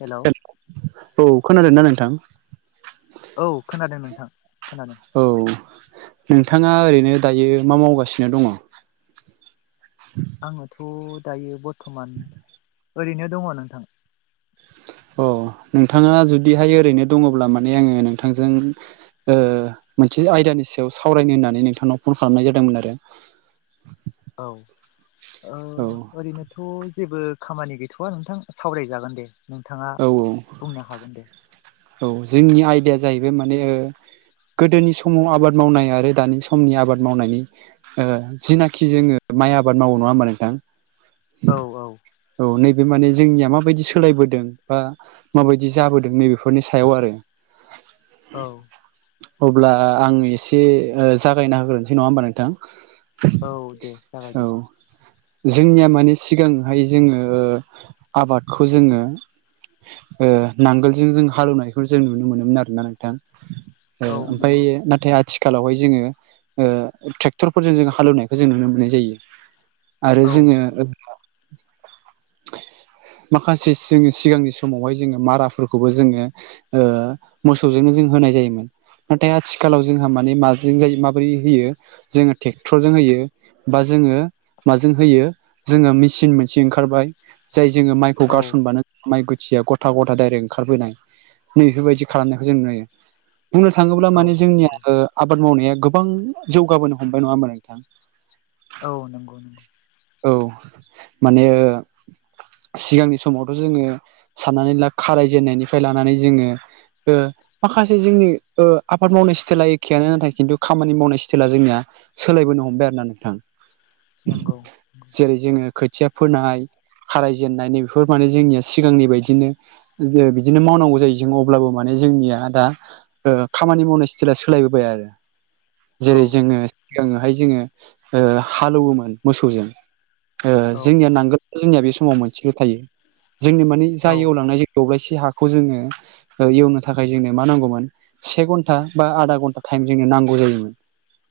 हेल' औ खोनादोंना नोंथां औ खोनादों नोंथां खोनादों औ नोंथाङा ओरैनो दायो मा मावगासिनो दङ आङोथ' दायो बर्थमान ओरैनो दङ नोंथां अ नोंथाङा जुदिहाय ओरैनो दङब्ला माने आङो नोंथांजों ओ मोनसे आयदानि सायाव सावरायनो होननानै नोंथांनाव फन खालामनाय जादोंमोन आरो औ ओ औ ओरैनो थ' जेबो खामानि गैथ'वा नोंथां सावरायजागोन दे नोंथाङा औ बुंनो हागोन दे औ जोंनि आयदाया जाहैबाय माने गोदोनि समाव आबाद मावनाय आरो दानि समनि आबाद मावनायनि ओ जिनाखि जोङो माइ आबाद मावो नङा होमबा नोंथां औ औ औ नैबे माने जोंनिया माबायदि सोलायबोदों बा माबायदि जाबोदों नैबेफोरनि सायाव आरो औ अब्ला आं एसे जागायना होग्रोनोसै नङा होमबा नोंथां औ दे जागाय औ दे जोंनिया माने सिगांहाय जोङो आबादखौ जोङो ओ नांगोलजों जों हालौवनायखौ जों नुनो मोनोमोन आरो ना नोंथां ओ औ ओमफ्राय नंगौ नाथाय आ आथिखालावहाय जोङो ओ ट्रेक्टरफोरजों जों हालेवनायखौ जों नुनो मोननाय जायो आरो औ जोङो माखासे जोङो सिगांनि समावहाय जोङो माराफोरखौबो जोङो ओ मोसौजोंनो जों होनाय जायोमोन नाथाय आथिखालाव जोंहा माने माजों जायो माबोरै होयो जोङो ट्रेक्टरजों होयो बा जोङो माजों होयो जोङो मेचिन मोनसे ओंखारबाय जाय जोङो माइखौ औ गारसनबानो माइ गुथिया गथा गथा डाइरेक्ट ओंखारबोनाय नै बेफोरबायदि खालामनायखौ जों नुयो बुंनो थाङोब्ला औ माने जोंनिया नंगौ ओ आबाद मावनाया गोबां जौगाबोनो हमबाय होनबा नोंथां औ नंगौ नंगौ औ माने ओ सिगांनि समावथ' जोङो साननानै ला खारायजेननायनिफ्राय लानानै जोङो ओ माखासे जोंनि ओ आबाद मावनाय स्टाइला एखेयानो नाथाय खिन्थु खामानि मावनाय स्टाइला जोंनिया सोलायबोनो हमबाय आरो ना नोंथां नंगौ नंगौ जेरै जोङो खोथिया फोनाय खाराय जेननाय नै बेफोर माने जोंनिया सिगांनि बायदिनो बिदिनो मावनांगौ जायो जों अब्लाबो माने जोंनिया दा ओ खामानि मावनाय सिथाइला सोलायबोबाय आरो औ जेरै जोङो नंगौ सिगाङावहाय जोङो हालौवोमोन मोसौजों ओ औ जोंनिया नांगोला जोंनिया बे समाव मोनसेल' थायो जोंनि मानिे औ जायगायाव लांनाय जाय दबलायसे हाखौ जोङो एवनो थाखाय जोंनो मा नांगौमोन से घन्टा बा आधा घन्टा टाइम जोंङनो नांगौ जायोमोन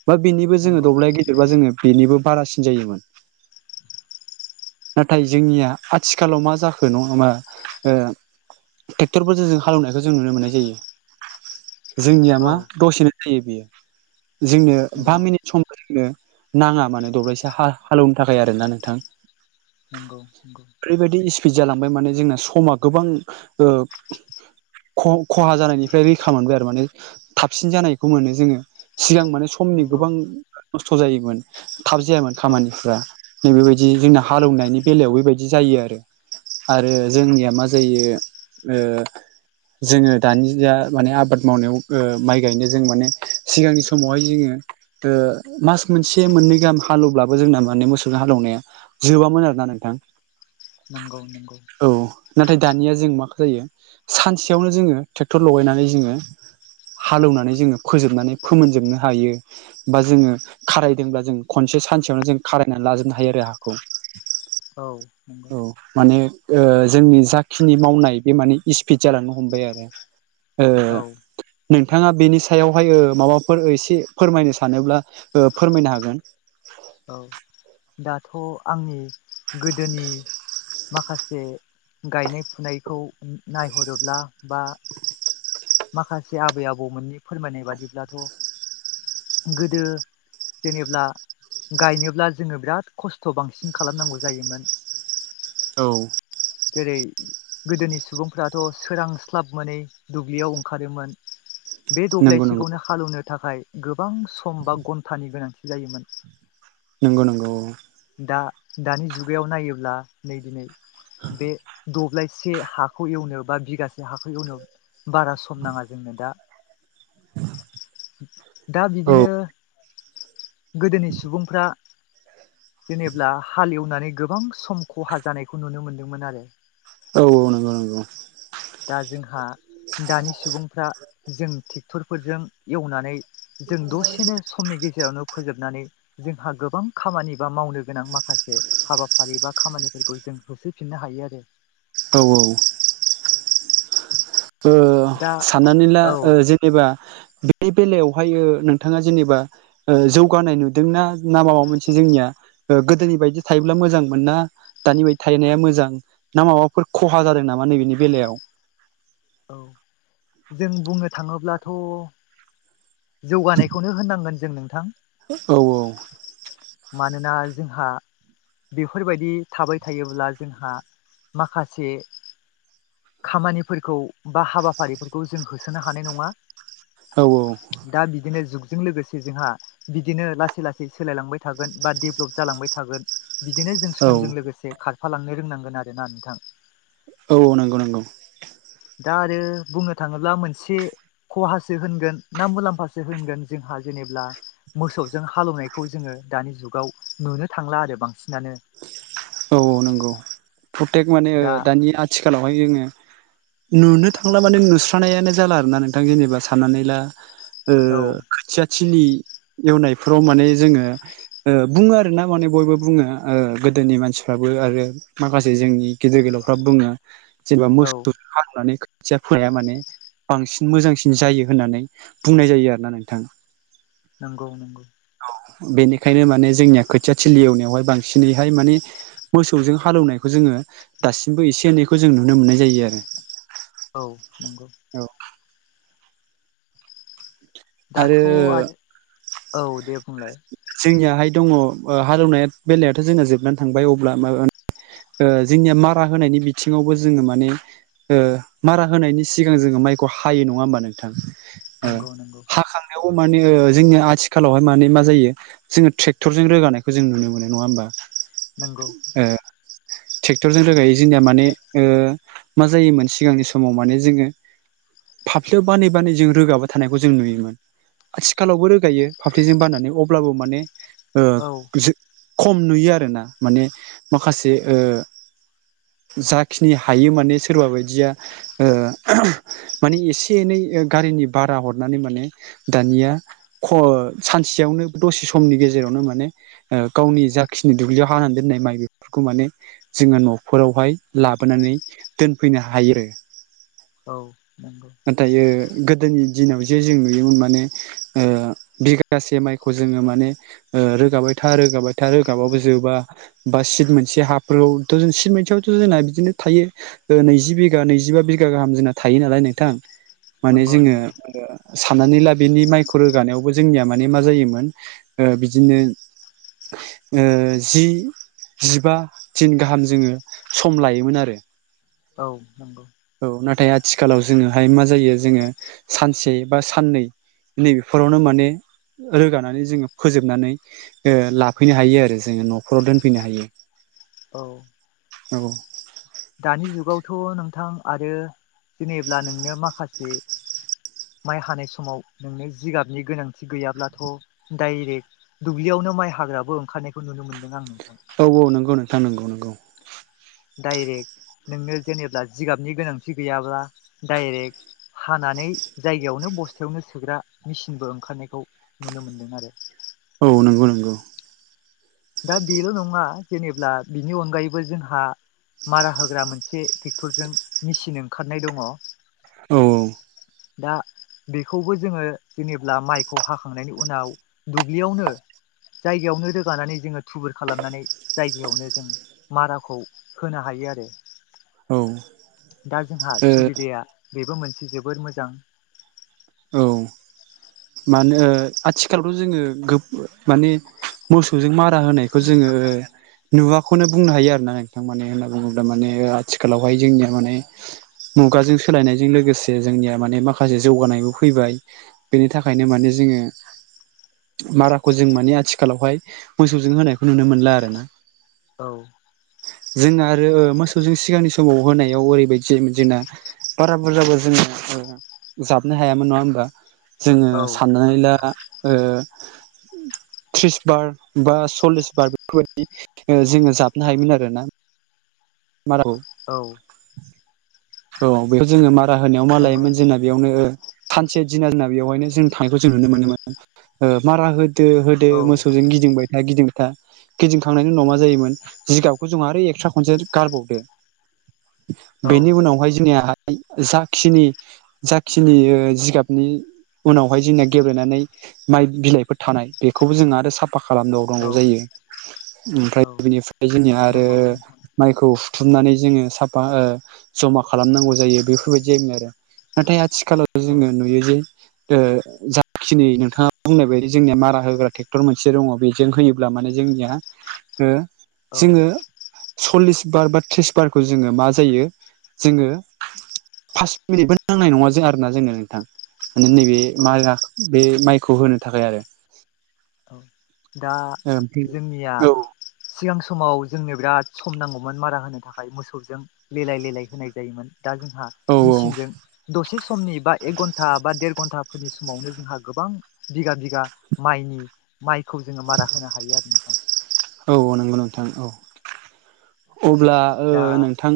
बा बेनिबो जोङो नंगौ दब्लाय गिदिरबा जोङो बेनिबो बारासिन जायोमोन। नाथाय जोंनिया आथिखालाव मा जाखो नङाबा ओ ट्रेक्टरफोरजों जों हालेवनायखौ जों नुनो मोननाय जायो। जोंनिया औ मा दसेनो जायो बेयो जोंनो बा नंगौ मिनिट समाव नो नाङा मानो दब्लायसे हा हालेवनो थाखाय आरोना नोंथां। नंगौ नंगौ ओरैबायदि इस्पिड जालांबाय माने जोंना समा गोबां ख-खहा जानायनिफ्राय रैखा मोनबाय आरो माने थाबसिन जानायखौ मोनो जोङो सिगां माने समनि नंगौ गोबां नस्थ' जायोमोन थाब जायामोन औ खामानिफ्रा नै बेबायदि जोंना हालोवनायनि बेलायाव बेबायदि जायो आरो आरो जोंनिया मा जायो ओ जोङो दानि जा माने आबाद मावनायाव माइ गायनो जों माने सिगांनि समावहाय जोङो ओ मास मोनसे मोननै गाहाम हालेवब्लाबो जोंना माने मोसौ हालेवनाया जोबामोन आरोना नोंथां नंगौ नंगौ औ नाथाय दानिया जों माो जायो सानसेयावनो जोङो ट्रेक्टर लगायनानै जोङो हालौनानै जोङो फोजोबनानै फोमोनजोबनो हायो। बा जोङो खारायदोंब्ला जों खनसे सानसेयावनो जों खाराय नानै लाजोबनो हायो आरो हाखौ औ औ नंगौ माने जोंनि जाखिनि मावनाय बे माने इपिड जालांनो हमबाय आरो ओ औ नोंथाङा बेनि सायावहाय ओ माबाफोर एसे फोरमायनो सानोब्ला फोरमायनो हागोन औ दाथ' आंनि गोदोनि माखासे गायनाय फुनायखौ नायहरोब्ला बा माखासे आबै आबौमोननि फोरमायनाय बादिब्लाथ' गोदो जेनेब्ला गायनोब्ला जोङो बिराद खस्थ' बांसिन खालामनांगौ जायोमोन औ जेरै गोदोनि सुबुंफ्राथ' सोरांस्लाब मोनै दुब्लियाव ओंखारोमोन बे नंगौ नंगौ दब्लायसिखौनो हालेवनो थाखाय गोबां सम बा घन्टानि गोनांथि जायोमोन नंगौ नंगौ औ दा दानि जुगायाव नायोब्ला नै दिनै बे दब्लायसे हा हाखौ एवनायाव बा बिगासे हाखौ एवनायाव बारा सम नाङा जोंनो दा। दा औ बिदिनो गोदोनि सुबुंफ्रा जेनब्ला हालेवनानै गोबां सम खहा जानायखौ नुनो मोन्दोंमोन आरो औ औ नंगौ नंगौ दा जोंहा दानि सुबुंफ्रा जों ट्रेक्टरफोरजों एवनानै जों दसेनो समनि गेजेरावनो फोजोबनानै जोंहा गोबां खामानि बा मावनो गोनां माखासे हाबाफारि बा खामानिफोरखौ जों होसोफिननो हायो आरो औ औ ओ दा साननानै ला औ ओ जों जेनेबा बे बेलायावहायो नोंथाङा जेनेबा जौगानाय नुदोंना ना माबा मोनसे जोंनिया गोदोनि बायदि थायोब्ला मोजां मोनना? दानि बायदि थाहैनाया मोजां ना माबाफोर खहा जादों नामा नैबेनि बेलायाव औ जों बुंनो थाङोब्लाथ' जौगानायखौनो होननांगोन जों नोंथां। औ औ। मानोना जोंहा। बेफोरबायदि थाबाय थायोब्ला जोंहा माखासे। खामानिफोरखौ बा हाबाफारिफोरखौ जों होसोनो हानाय नङा। औ औ। दा बिदिनो जुगजों लोगोसे जोंहा बिदिनो लासै लासै सोलायलांबाय। थागोन बा देभेलप जालांबाय थागोन बिदिनो जों औ समजों लोगोसे। एसे खारफालांनो रोंनांगोन आरो ना नोंथां। औ औ नंगौ नंगौ। दा आरो बुंनो थाङोब्ला मोनसे। खहासो होनगोन ना मुलाम्फासो होनगोन जोंहा जेनेब्ला मोसौजों हालेवनायखौ जोङो दानि जुगाव नुनो थांला आरो बांसिनानो। औ नंगौ प्रतेक माने दा दानि आथिखालावहाय जोङो। नुनो थांला माने नुस्रानायानो जाला आरो ना नोंथां जेनेबा साननानै ला। ओ औ खोथिया। थिलि एवनायफ्राव माने जोङो बुङो आरो ना माने बयबो बुङो। ओ गोदोनि मानसिफ्राबो आरो माखासे जोंनि गेदेर गोलावफ्रा बुङो। जेनेबा औ मोसौ हालनानै खोथिया फोनाया माने। बांसिन मोजांसिन जायो होननानै बुंनाय जायो आरोना नोंथां। नंगौ नंगौ। औ बेनिखायनो माने जोंनिया खोथिया थिलि एवनायावहाय बांसिनैहाय माने। मोसौजों हालौवनायखौ जोङो दासिमबो एसे एनैखौ जों नुनो मोननाय जायो आरो। औ नंगौ। औ दाथ' आरो औ दे। बुंलाय जोंनियाहाय दङ हालेवनाय बेलायाथ' जोंना जोबनानै थांबाय अब्ला ओ जोंनिया मारा होनायनि बिथिङावबो जोङो माने। ओ मारा होनायनि सिगां जोङो माइखौ हायो नङा होमबा नोंथां। नंगौ नंगौ हाखांनायावबो माने जोंनि आथिखालावहाय माने मा जायो जोङो ट्रेक्टरजों रोगानायखौ जों नुनो मोनो नङा होमबा। नोंगौ। ए। ट्रेक्टरजों रोगायै जोंनिया माने मा जायोमोन सिगांनि समाव माने जोङो। फाफ्लियाव बानै बानै जों रोगाबा थानायखौ जों नुयोमोन। आथिखालावबो रोगायो फाफ्लिजों बानानै अब्लाबो माने गो औ खम नुयो आरो ना माने माखासे। जाखिनि हायो माने सोरबा बायदिया। ओ माने एसे एनै गारिनि भारा हरनानै माने दानिया सानसेयावनो दसे समनि गेजेरावनो माने गावनि जाखिनि दुब्लियाव हानानै दोननाय माइ बेफोरखौ माने जोङो न'फोरावहाय लाबोनानै दोनफैनो हायो। औ नंगौ। दायो गोदोनि दिनाव जे जों नुयोमोन माने ओ बिगासे माइखौ जोङो माने ओ रोगाबाय था रोगाबाय था रोगाबाबो जोबा। बा सिट मोनसे हाफोराव जों सिट मोनसेयावथ' जोंना बिदिनो थायो। नैजि बिघा नैजिबा बिघा गाहाम जोंना थायो नालाय नोंथां माने नंगौ जोङो नंगौ साननानै ला बेनि माइखौ रोगानायावबो जोंनिया माने मा जायोमोन ओ बिदिनो ओ जि जिबा दिन गाहाम जोङो सम लायोमोन आरो। औ नंगौ। औ नाथाय आथिखालाव जोङोहाय मा जायो जोङो सानसे बा साननै। नैबेफोरावनो माने रोगानानै जोङो फोजोबनानै ओ लाफैनो हायो आरो जोङो न'खराव दोनफैनो हायो। औ औ दानि जुगावथ' नोंथां आरो जेनेब्ला नोंनो माखासे माइ हानाय समाव नोंनो जिगाबनि गोनांथि गैयाब्लाथ' डाइरेक्ट दुब्लियावनो माइ हाग्राबो ओंखारनायखौ नुनो मोनदों आं नोंथां। औ औ नंगौ नोंथां नंगौ नोंगौ। डाइरेक नोंनो जेनेब्ला जिगाबनि गोनांथि गैयाब्ला डाइरेक हानानै जायगायावनो बस्थायावनो सोग्रा मेसिनबो ओंखारनायखौ नुनो मोनदों आरो। औ नंगौ नंगौ दा बेल' नङा जेनेब्ला बिनि अनगायैबो जोंहा मारा होग्रा मोनसे टेक्टरजों मेसिन ओंखारनाय दङ। औ औ दा बेखौबो जोङो जेनेब्ला माइखौ हाखांनायनि उनाव दुब्लियावनो जायगायावनो रोगानानै जोङो थुबुर खालामनानै जायगायावनो जों माराखौ होनो हायो आरो। औ ओ दा जोंहा सुबिदाया बेबो मोनसे जोबोर मोजां। औ मानो आथिखालावथ' जोङो गोब माने मोसौजों मारा होनायखौ जोङो नुवाखौनो बुंनो हायो आरो ना नोंथां। माने होनना बुङोब्ला माने आथिखालावहाय जोंनिया माने मुगाजों सोलायनायजों लोगोसे जोंनिया माने माखासे जौगानायबो फैबाय। बेनि थाखायनो माने जोङो माराखौ जों माने आथिखालावहाय मोसौजों होनायखौ नुनो मोनला आरो ना। औ जों आरो मोसौजों सिगांनि समाव होनायाव ओरैबायदि जायोमोन जोंना बारा बुरजाबो जोङो ओ जाबनो हायामोन नङा होमबा? जोङो औ साननानै ला ओ थ्रिस बार बा सल्लिस बार बेफोरबायदि ओ जोङो जाबनो हायोमोन आरोना माराखौ। औ औ बेखौ जोङो मारा होनायाव मा नंगौ लायोमोन जोंना नोंथां बेयावनो थानसे दिना होनना बेवहायनो जों थांनायखौ जों नुनो मोनो मोनो। ओ मारा हो दो होदो औ मोसौजों गिदिंबाय था गिदिंबाय था गिदिंखांनायनि उनाव मा जायोमोन, जिगाबखौ जोंहा आरो एक्सट्रा खनसे गारबावदो। औ बेनि उनावहाय जोंनिया ओ जाखिनि जाखिनि ओ जिगाबनि उनावहाय जोंना गेब्लेनानै माइ बिलाइफोर थानाय बेखौबो जोंहा आरो साफ फा खालाम औ दावनांगौ जायो। ओमफ्राय औ बिनिफ्राय जोंनिया आरो नंगौ नोंथां माइखौ हुथुमनानै जोङो साफा ओ ज'मा खालामनांगौ जायो बेफोरबायदि जायोमोन आरो। नाथाय आथिखालाव जोङो नुयो जे ओ जाखिनि नोंथाङा बुंनाय बायदि जोंनिया मारा होग्रा ट्रेक्टर मोनसे दङ। बे जों होयोब्ला माने जोंनिया ओ औ जोङो सल्लिस बार बा थ्रिस बारखौ जोङो मा जायो। जोङो फास मिनिटबो नांनाय नङा जों आरो ना जोंनो नोंथां। माने नैबे ए औ मारा बे माइखौ होनो थाखाय आरो। औ दा ओमफ्राय जोंनिया औ सिगां समाव जोंनो बिराद सम नांगौमोन मारा होनो थाखाय मोसौजों लेलाय लेलाय होनाय जायोमोन। दा जोंहा औ मेसिनजों दसे समनि बा एक घन्टा बा देर घन्टा फोरनि समावनो जोंहा गोबां बिगा बिगा माइनि माइखौ जोङो मारा होनो हायो आरो नोंथां। औ नंगौ नोंथां। औ अब्ला ओ दा नोंथां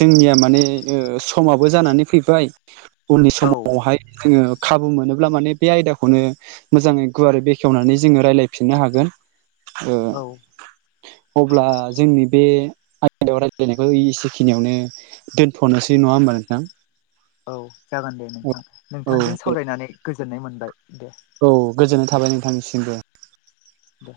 जोंनिया माने ओ समाबो जानानै फैबाय। उननि औ समावहाय जोङो खाबु मोनोब्ला माने बे आयदाखौनो मोजाङै गुवारै बेखेवनानै जोङो रायज्लायफिननो हागोन औ अब्ला जोंनि बे आयदायाव रायज्लायनायखौ एसेखिनियावनो दोनथ'नोसै नङा होमबा नोंथां औ जागोन दे नोंथां औ नोंथांजों दे सावरायनानै गोजोननाय मोनबाय दे। औ गोजोननाय थाबाय नोंथांनिसिमबो। दे।